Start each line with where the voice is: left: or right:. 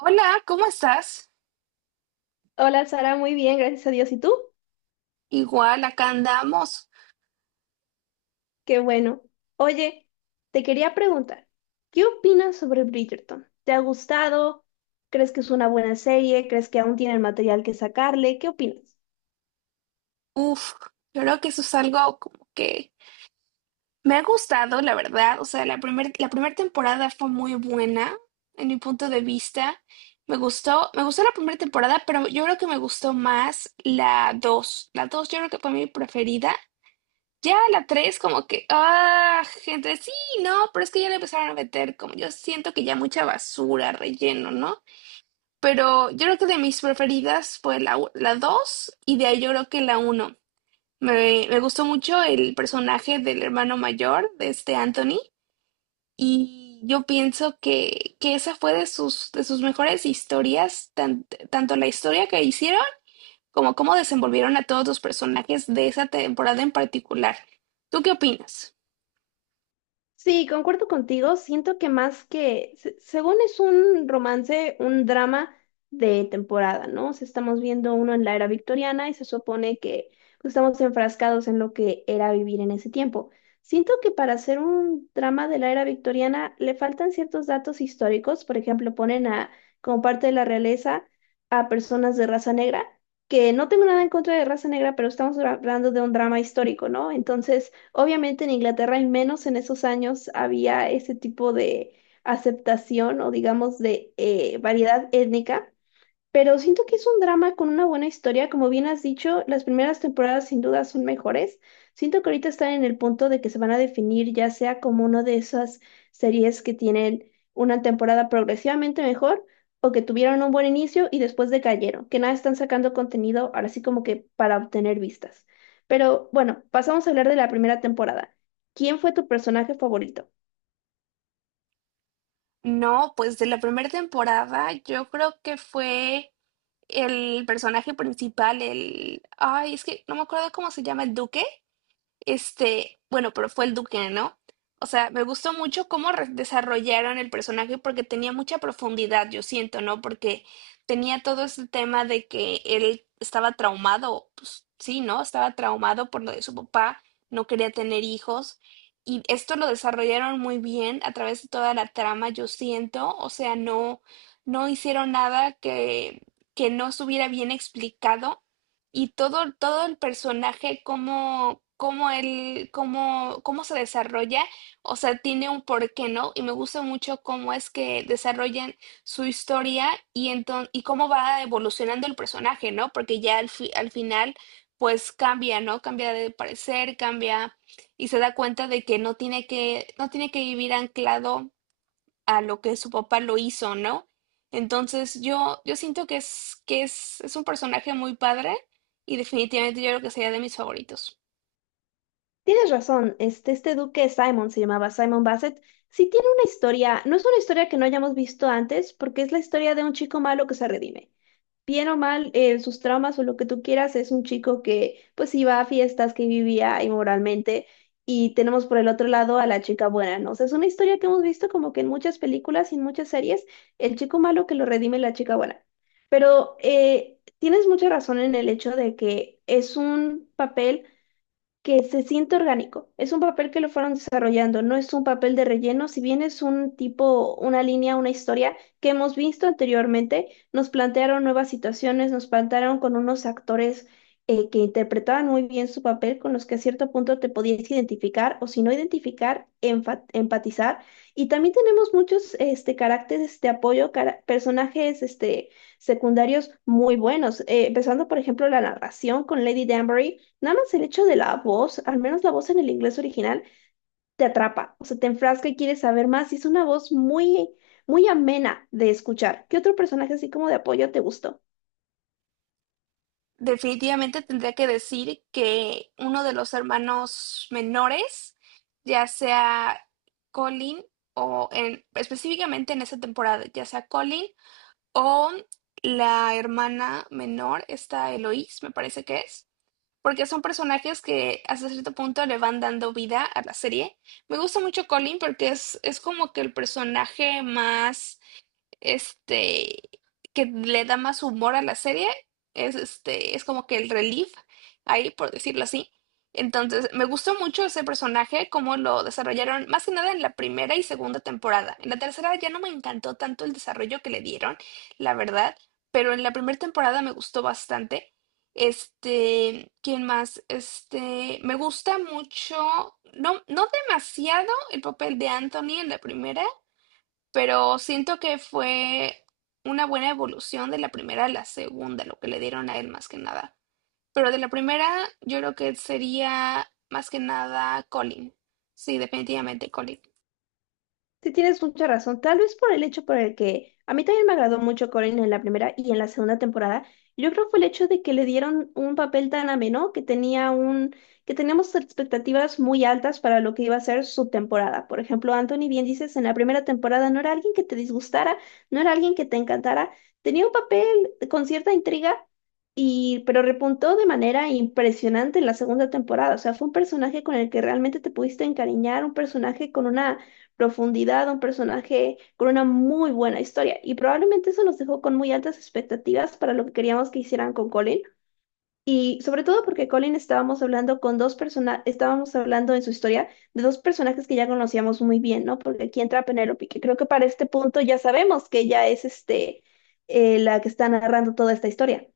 right: Hola, ¿cómo estás?
left: Hola Sara, muy bien, gracias a Dios. ¿Y tú?
right: Igual, acá andamos.
left: Qué bueno. Oye, te quería preguntar, ¿qué opinas sobre Bridgerton? ¿Te ha gustado? ¿Crees que es una buena serie? ¿Crees que aún tiene el material que sacarle? ¿Qué opinas?
right: Uf, yo creo que eso es algo como que me ha gustado, la verdad. O sea, la primera temporada fue muy buena, en mi punto de vista. Me gustó la primera temporada, pero yo creo que me gustó más la 2. La 2, yo creo que fue mi preferida. Ya la 3, como que, ah, gente, sí, no, pero es que ya le empezaron a meter como yo siento que ya mucha basura, relleno, ¿no? Pero yo creo que de mis preferidas fue la 2 y de ahí yo creo que la uno. Me gustó mucho el personaje del hermano mayor, de este Anthony, y yo pienso que esa fue de sus mejores historias, tanto la historia que hicieron como cómo desenvolvieron a todos los personajes de esa temporada en particular. ¿Tú qué opinas?
left: Sí, concuerdo contigo. Siento que más que, según es un romance, un drama de temporada, ¿no? O sea, estamos viendo uno en la era victoriana y se supone que pues, estamos enfrascados en lo que era vivir en ese tiempo. Siento que para hacer un drama de la era victoriana le faltan ciertos datos históricos. Por ejemplo, ponen a, como parte de la realeza a personas de raza negra, que no tengo nada en contra de raza negra, pero estamos hablando de un drama histórico, ¿no? Entonces... Obviamente en Inglaterra, al menos en esos años, había ese tipo de aceptación o digamos de variedad étnica, pero siento que es un drama con una buena historia, como bien has dicho, las primeras temporadas sin duda son mejores. Siento que ahorita están en el punto de que se van a definir ya sea como una de esas series que tienen una temporada progresivamente mejor o que tuvieron un buen inicio y después decayeron, que nada están sacando contenido ahora sí como que para obtener vistas. Pero bueno, pasamos a hablar de la primera temporada. ¿Quién fue tu personaje favorito?
right: No, pues de la primera temporada yo creo que fue el personaje principal, el... Ay, es que no me acuerdo cómo se llama, el duque. Este, bueno, pero fue el Duque, ¿no? O sea, me gustó mucho cómo desarrollaron el personaje porque tenía mucha profundidad, yo siento, ¿no? Porque tenía todo este tema de que él estaba traumado, pues sí, ¿no? Estaba traumado por lo de su papá, no quería tener hijos. Y esto lo desarrollaron muy bien a través de toda la trama, yo siento. O sea, no, no hicieron nada que no estuviera bien explicado y todo, todo el personaje, cómo, cómo él, cómo, cómo se desarrolla, o sea, tiene un porqué, ¿no? Y me gusta mucho cómo es que desarrollan su historia y cómo va evolucionando el personaje, ¿no? Porque ya al final, pues cambia, ¿no? Cambia de parecer, cambia y se da cuenta de que no tiene que vivir anclado a lo que su papá lo hizo, ¿no? Entonces yo siento es un personaje muy padre y definitivamente yo creo que sería de mis favoritos.
left: Tienes razón, este duque Simon se llamaba Simon Bassett. Sí tiene una historia, no es una historia que no hayamos visto antes, porque es la historia de un chico malo que se redime. Bien o mal, sus traumas o lo que tú quieras, es un chico que pues iba a fiestas, que vivía inmoralmente, y tenemos por el otro lado a la chica buena, ¿no? O sea, es una historia que hemos visto como que en muchas películas y en muchas series, el chico malo que lo redime la chica buena. Pero tienes mucha razón en el hecho de que es un papel que se siente orgánico. Es un papel que lo fueron desarrollando, no es un papel de relleno, si bien es un tipo, una línea, una historia que hemos visto anteriormente, nos plantearon nuevas situaciones, nos plantearon con unos actores que interpretaban muy bien su papel, con los que a cierto punto te podías identificar o si no identificar, empatizar. Y también tenemos muchos caracteres de apoyo, personajes secundarios muy buenos, empezando por ejemplo la narración con Lady Danbury. Nada más el hecho de la voz, al menos la voz en el inglés original, te atrapa, o sea, te enfrasca y quieres saber más. Y es una voz muy, muy amena de escuchar. ¿Qué otro personaje así como de apoyo te gustó?
right: Definitivamente tendría que decir que uno de los hermanos menores, ya sea Colin o en, específicamente en esta temporada, ya sea Colin o la hermana menor, esta Eloise, me parece que es, porque son personajes que hasta cierto punto le van dando vida a la serie. Me gusta mucho Colin porque es como que el personaje más este, que le da más humor a la serie, es este, es como que el relief ahí, por decirlo así. Entonces, me gustó mucho ese personaje, cómo lo desarrollaron, más que nada en la primera y segunda temporada. En la tercera ya no me encantó tanto el desarrollo que le dieron, la verdad, pero en la primera temporada me gustó bastante. Este, ¿quién más? Este, me gusta mucho, no, no demasiado el papel de Anthony en la primera, pero siento que fue una buena evolución de la primera a la segunda, lo que le dieron a él más que nada. Pero de la primera, yo creo que sería más que nada Colin. Sí, definitivamente Colin.
left: Sí, tienes mucha razón. Tal vez por el hecho por el que a mí también me agradó mucho Corin en la primera y en la segunda temporada. Yo creo que fue el hecho de que le dieron un papel tan ameno que tenía un, que teníamos expectativas muy altas para lo que iba a ser su temporada. Por ejemplo, Anthony, bien dices, en la primera temporada no era alguien que te disgustara, no era alguien que te encantara. Tenía un papel con cierta intriga. Y, pero repuntó de manera impresionante en la segunda temporada. O sea, fue un personaje con el que realmente te pudiste encariñar, un personaje con una profundidad, un personaje con una muy buena historia. Y probablemente eso nos dejó con muy altas expectativas para lo que queríamos que hicieran con Colin. Y sobre todo porque Colin estábamos hablando con dos personas, estábamos hablando en su historia de dos personajes que ya conocíamos muy bien, ¿no? Porque aquí entra Penélope, que creo que para este punto ya sabemos que ella es la que está narrando toda esta historia.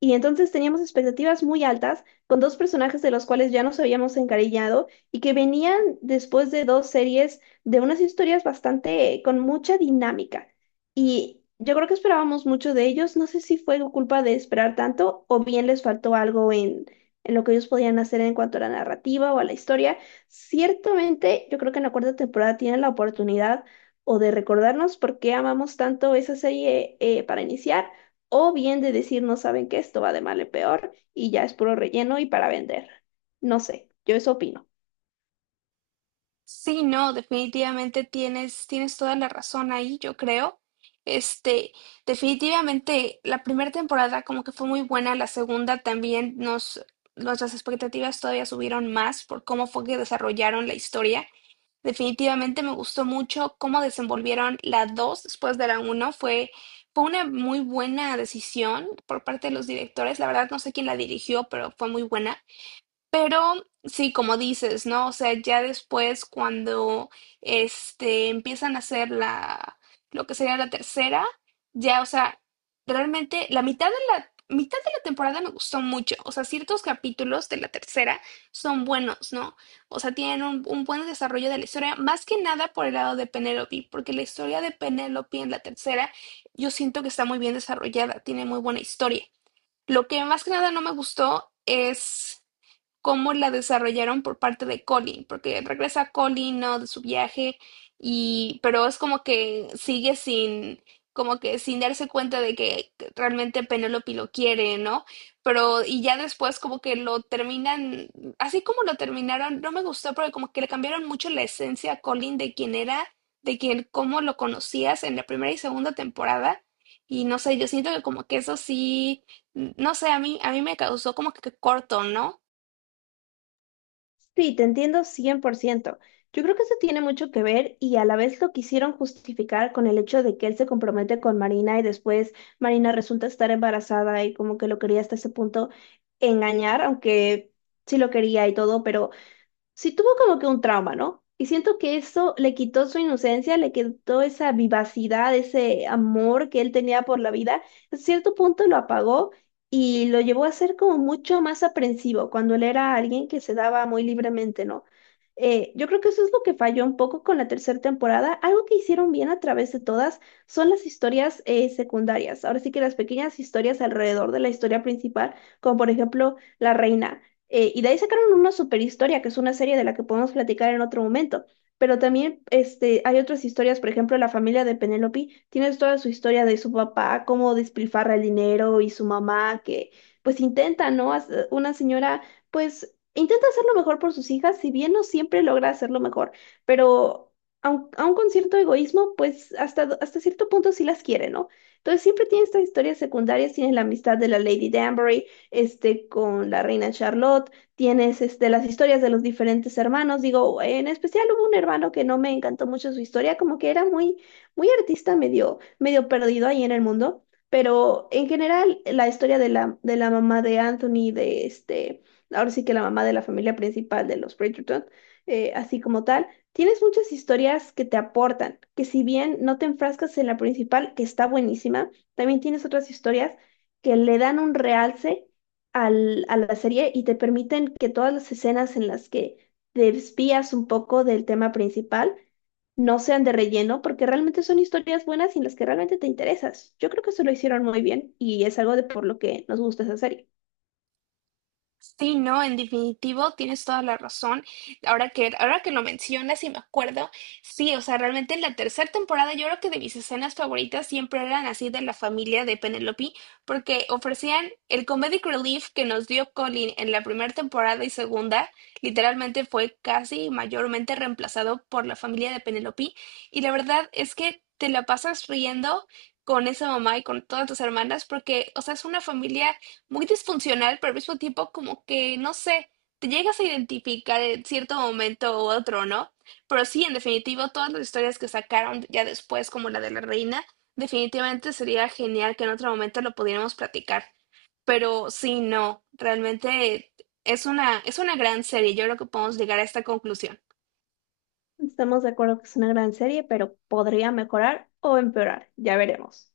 left: Y entonces teníamos expectativas muy altas con dos personajes de los cuales ya nos habíamos encariñado y que venían después de dos series de unas historias bastante con mucha dinámica. Y yo creo que esperábamos mucho de ellos. No sé si fue culpa de esperar tanto o bien les faltó algo en, lo que ellos podían hacer en cuanto a la narrativa o a la historia. Ciertamente, yo creo que en la cuarta temporada tienen la oportunidad o de recordarnos por qué amamos tanto esa serie para iniciar o bien de decir, no saben que esto va de mal en peor y ya es puro relleno y para vender. No sé, yo eso opino.
right: Sí, no, definitivamente tienes toda la razón ahí, yo creo. Este, definitivamente la primera temporada como que fue muy buena, la segunda también nuestras expectativas todavía subieron más por cómo fue que desarrollaron la historia. Definitivamente me gustó mucho cómo desenvolvieron la 2 después de la uno. Fue una muy buena decisión por parte de los directores. La verdad no sé quién la dirigió, pero fue muy buena. Pero sí, como dices, ¿no? O sea, ya después cuando este empiezan a hacer la lo que sería la tercera, ya, o sea, realmente la mitad de la temporada me gustó mucho. O sea, ciertos capítulos de la tercera son buenos, ¿no? O sea, tienen un buen desarrollo de la historia, más que nada por el lado de Penélope, porque la historia de Penélope en la tercera, yo siento que está muy bien desarrollada, tiene muy buena historia. Lo que más que nada no me gustó es cómo la desarrollaron por parte de Colin, porque regresa Colin, ¿no? De su viaje, y, pero es como que sigue sin, como que sin darse cuenta de que realmente Penélope lo quiere, ¿no? Pero, y ya después como que lo terminan, así como lo terminaron, no me gustó porque como que le cambiaron mucho la esencia a Colin de quién era, de quién, cómo lo conocías en la primera y segunda temporada. Y no sé, yo siento que como que eso sí, no sé, a mí me causó como que corto, ¿no?
left: Sí, te entiendo 100%. Yo creo que eso tiene mucho que ver y a la vez lo quisieron justificar con el hecho de que él se compromete con Marina y después Marina resulta estar embarazada y como que lo quería hasta ese punto engañar, aunque sí lo quería y todo, pero sí tuvo como que un trauma, ¿no? Y siento que eso le quitó su inocencia, le quitó esa vivacidad, ese amor que él tenía por la vida. A cierto punto lo apagó y lo llevó a ser como mucho más aprensivo cuando él era alguien que se daba muy libremente, ¿no? Yo creo que eso es lo que falló un poco con la tercera temporada. Algo que hicieron bien a través de todas son las historias secundarias. Ahora sí que las pequeñas historias alrededor de la historia principal, como por ejemplo La Reina. Y de ahí sacaron una super historia, que es una serie de la que podemos platicar en otro momento. Pero también hay otras historias, por ejemplo, la familia de Penélope tiene toda su historia de su papá, cómo despilfarra el dinero y su mamá, que pues intenta, ¿no? Una señora, pues intenta hacer lo mejor por sus hijas, si bien no siempre logra hacerlo mejor, pero aun con cierto egoísmo, pues hasta, hasta cierto punto sí las quiere, ¿no? Entonces siempre tiene estas historias secundarias, tiene la amistad de la Lady Danbury con la reina Charlotte, tienes las historias de los diferentes hermanos, digo, en especial hubo un hermano que no me encantó mucho su historia, como que era muy, muy artista, medio, medio perdido ahí en el mundo, pero en general la historia de de la mamá de Anthony, de ahora sí que la mamá de la familia principal de los Bridgerton, así como tal, tienes muchas historias que te aportan, que si bien no te enfrascas en la principal, que está buenísima, también tienes otras historias que le dan un realce a la serie y te permiten que todas las escenas en las que te desvías un poco del tema principal no sean de relleno, porque realmente son historias buenas y en las que realmente te interesas. Yo creo que eso lo hicieron muy bien y es algo de por lo que nos gusta esa serie.
right: Sí, no, en definitivo tienes toda la razón. Ahora ahora que lo mencionas y me acuerdo, sí, o sea, realmente en la tercera temporada yo creo que de mis escenas favoritas siempre eran así de la familia de Penelope, porque ofrecían el comedic relief que nos dio Colin en la primera temporada y segunda, literalmente fue casi mayormente reemplazado por la familia de Penelope, y la verdad es que te la pasas riendo con esa mamá y con todas tus hermanas, porque, o sea, es una familia muy disfuncional, pero al mismo tiempo como que, no sé, te llegas a identificar en cierto momento u otro, ¿no? Pero sí, en definitivo todas las historias que sacaron ya después, como la de la reina, definitivamente sería genial que en otro momento lo pudiéramos platicar. Pero sí, no, realmente es una gran serie. Yo creo que podemos llegar a esta conclusión.
left: Estamos de acuerdo que es una gran serie, pero podría mejorar o empeorar, ya veremos.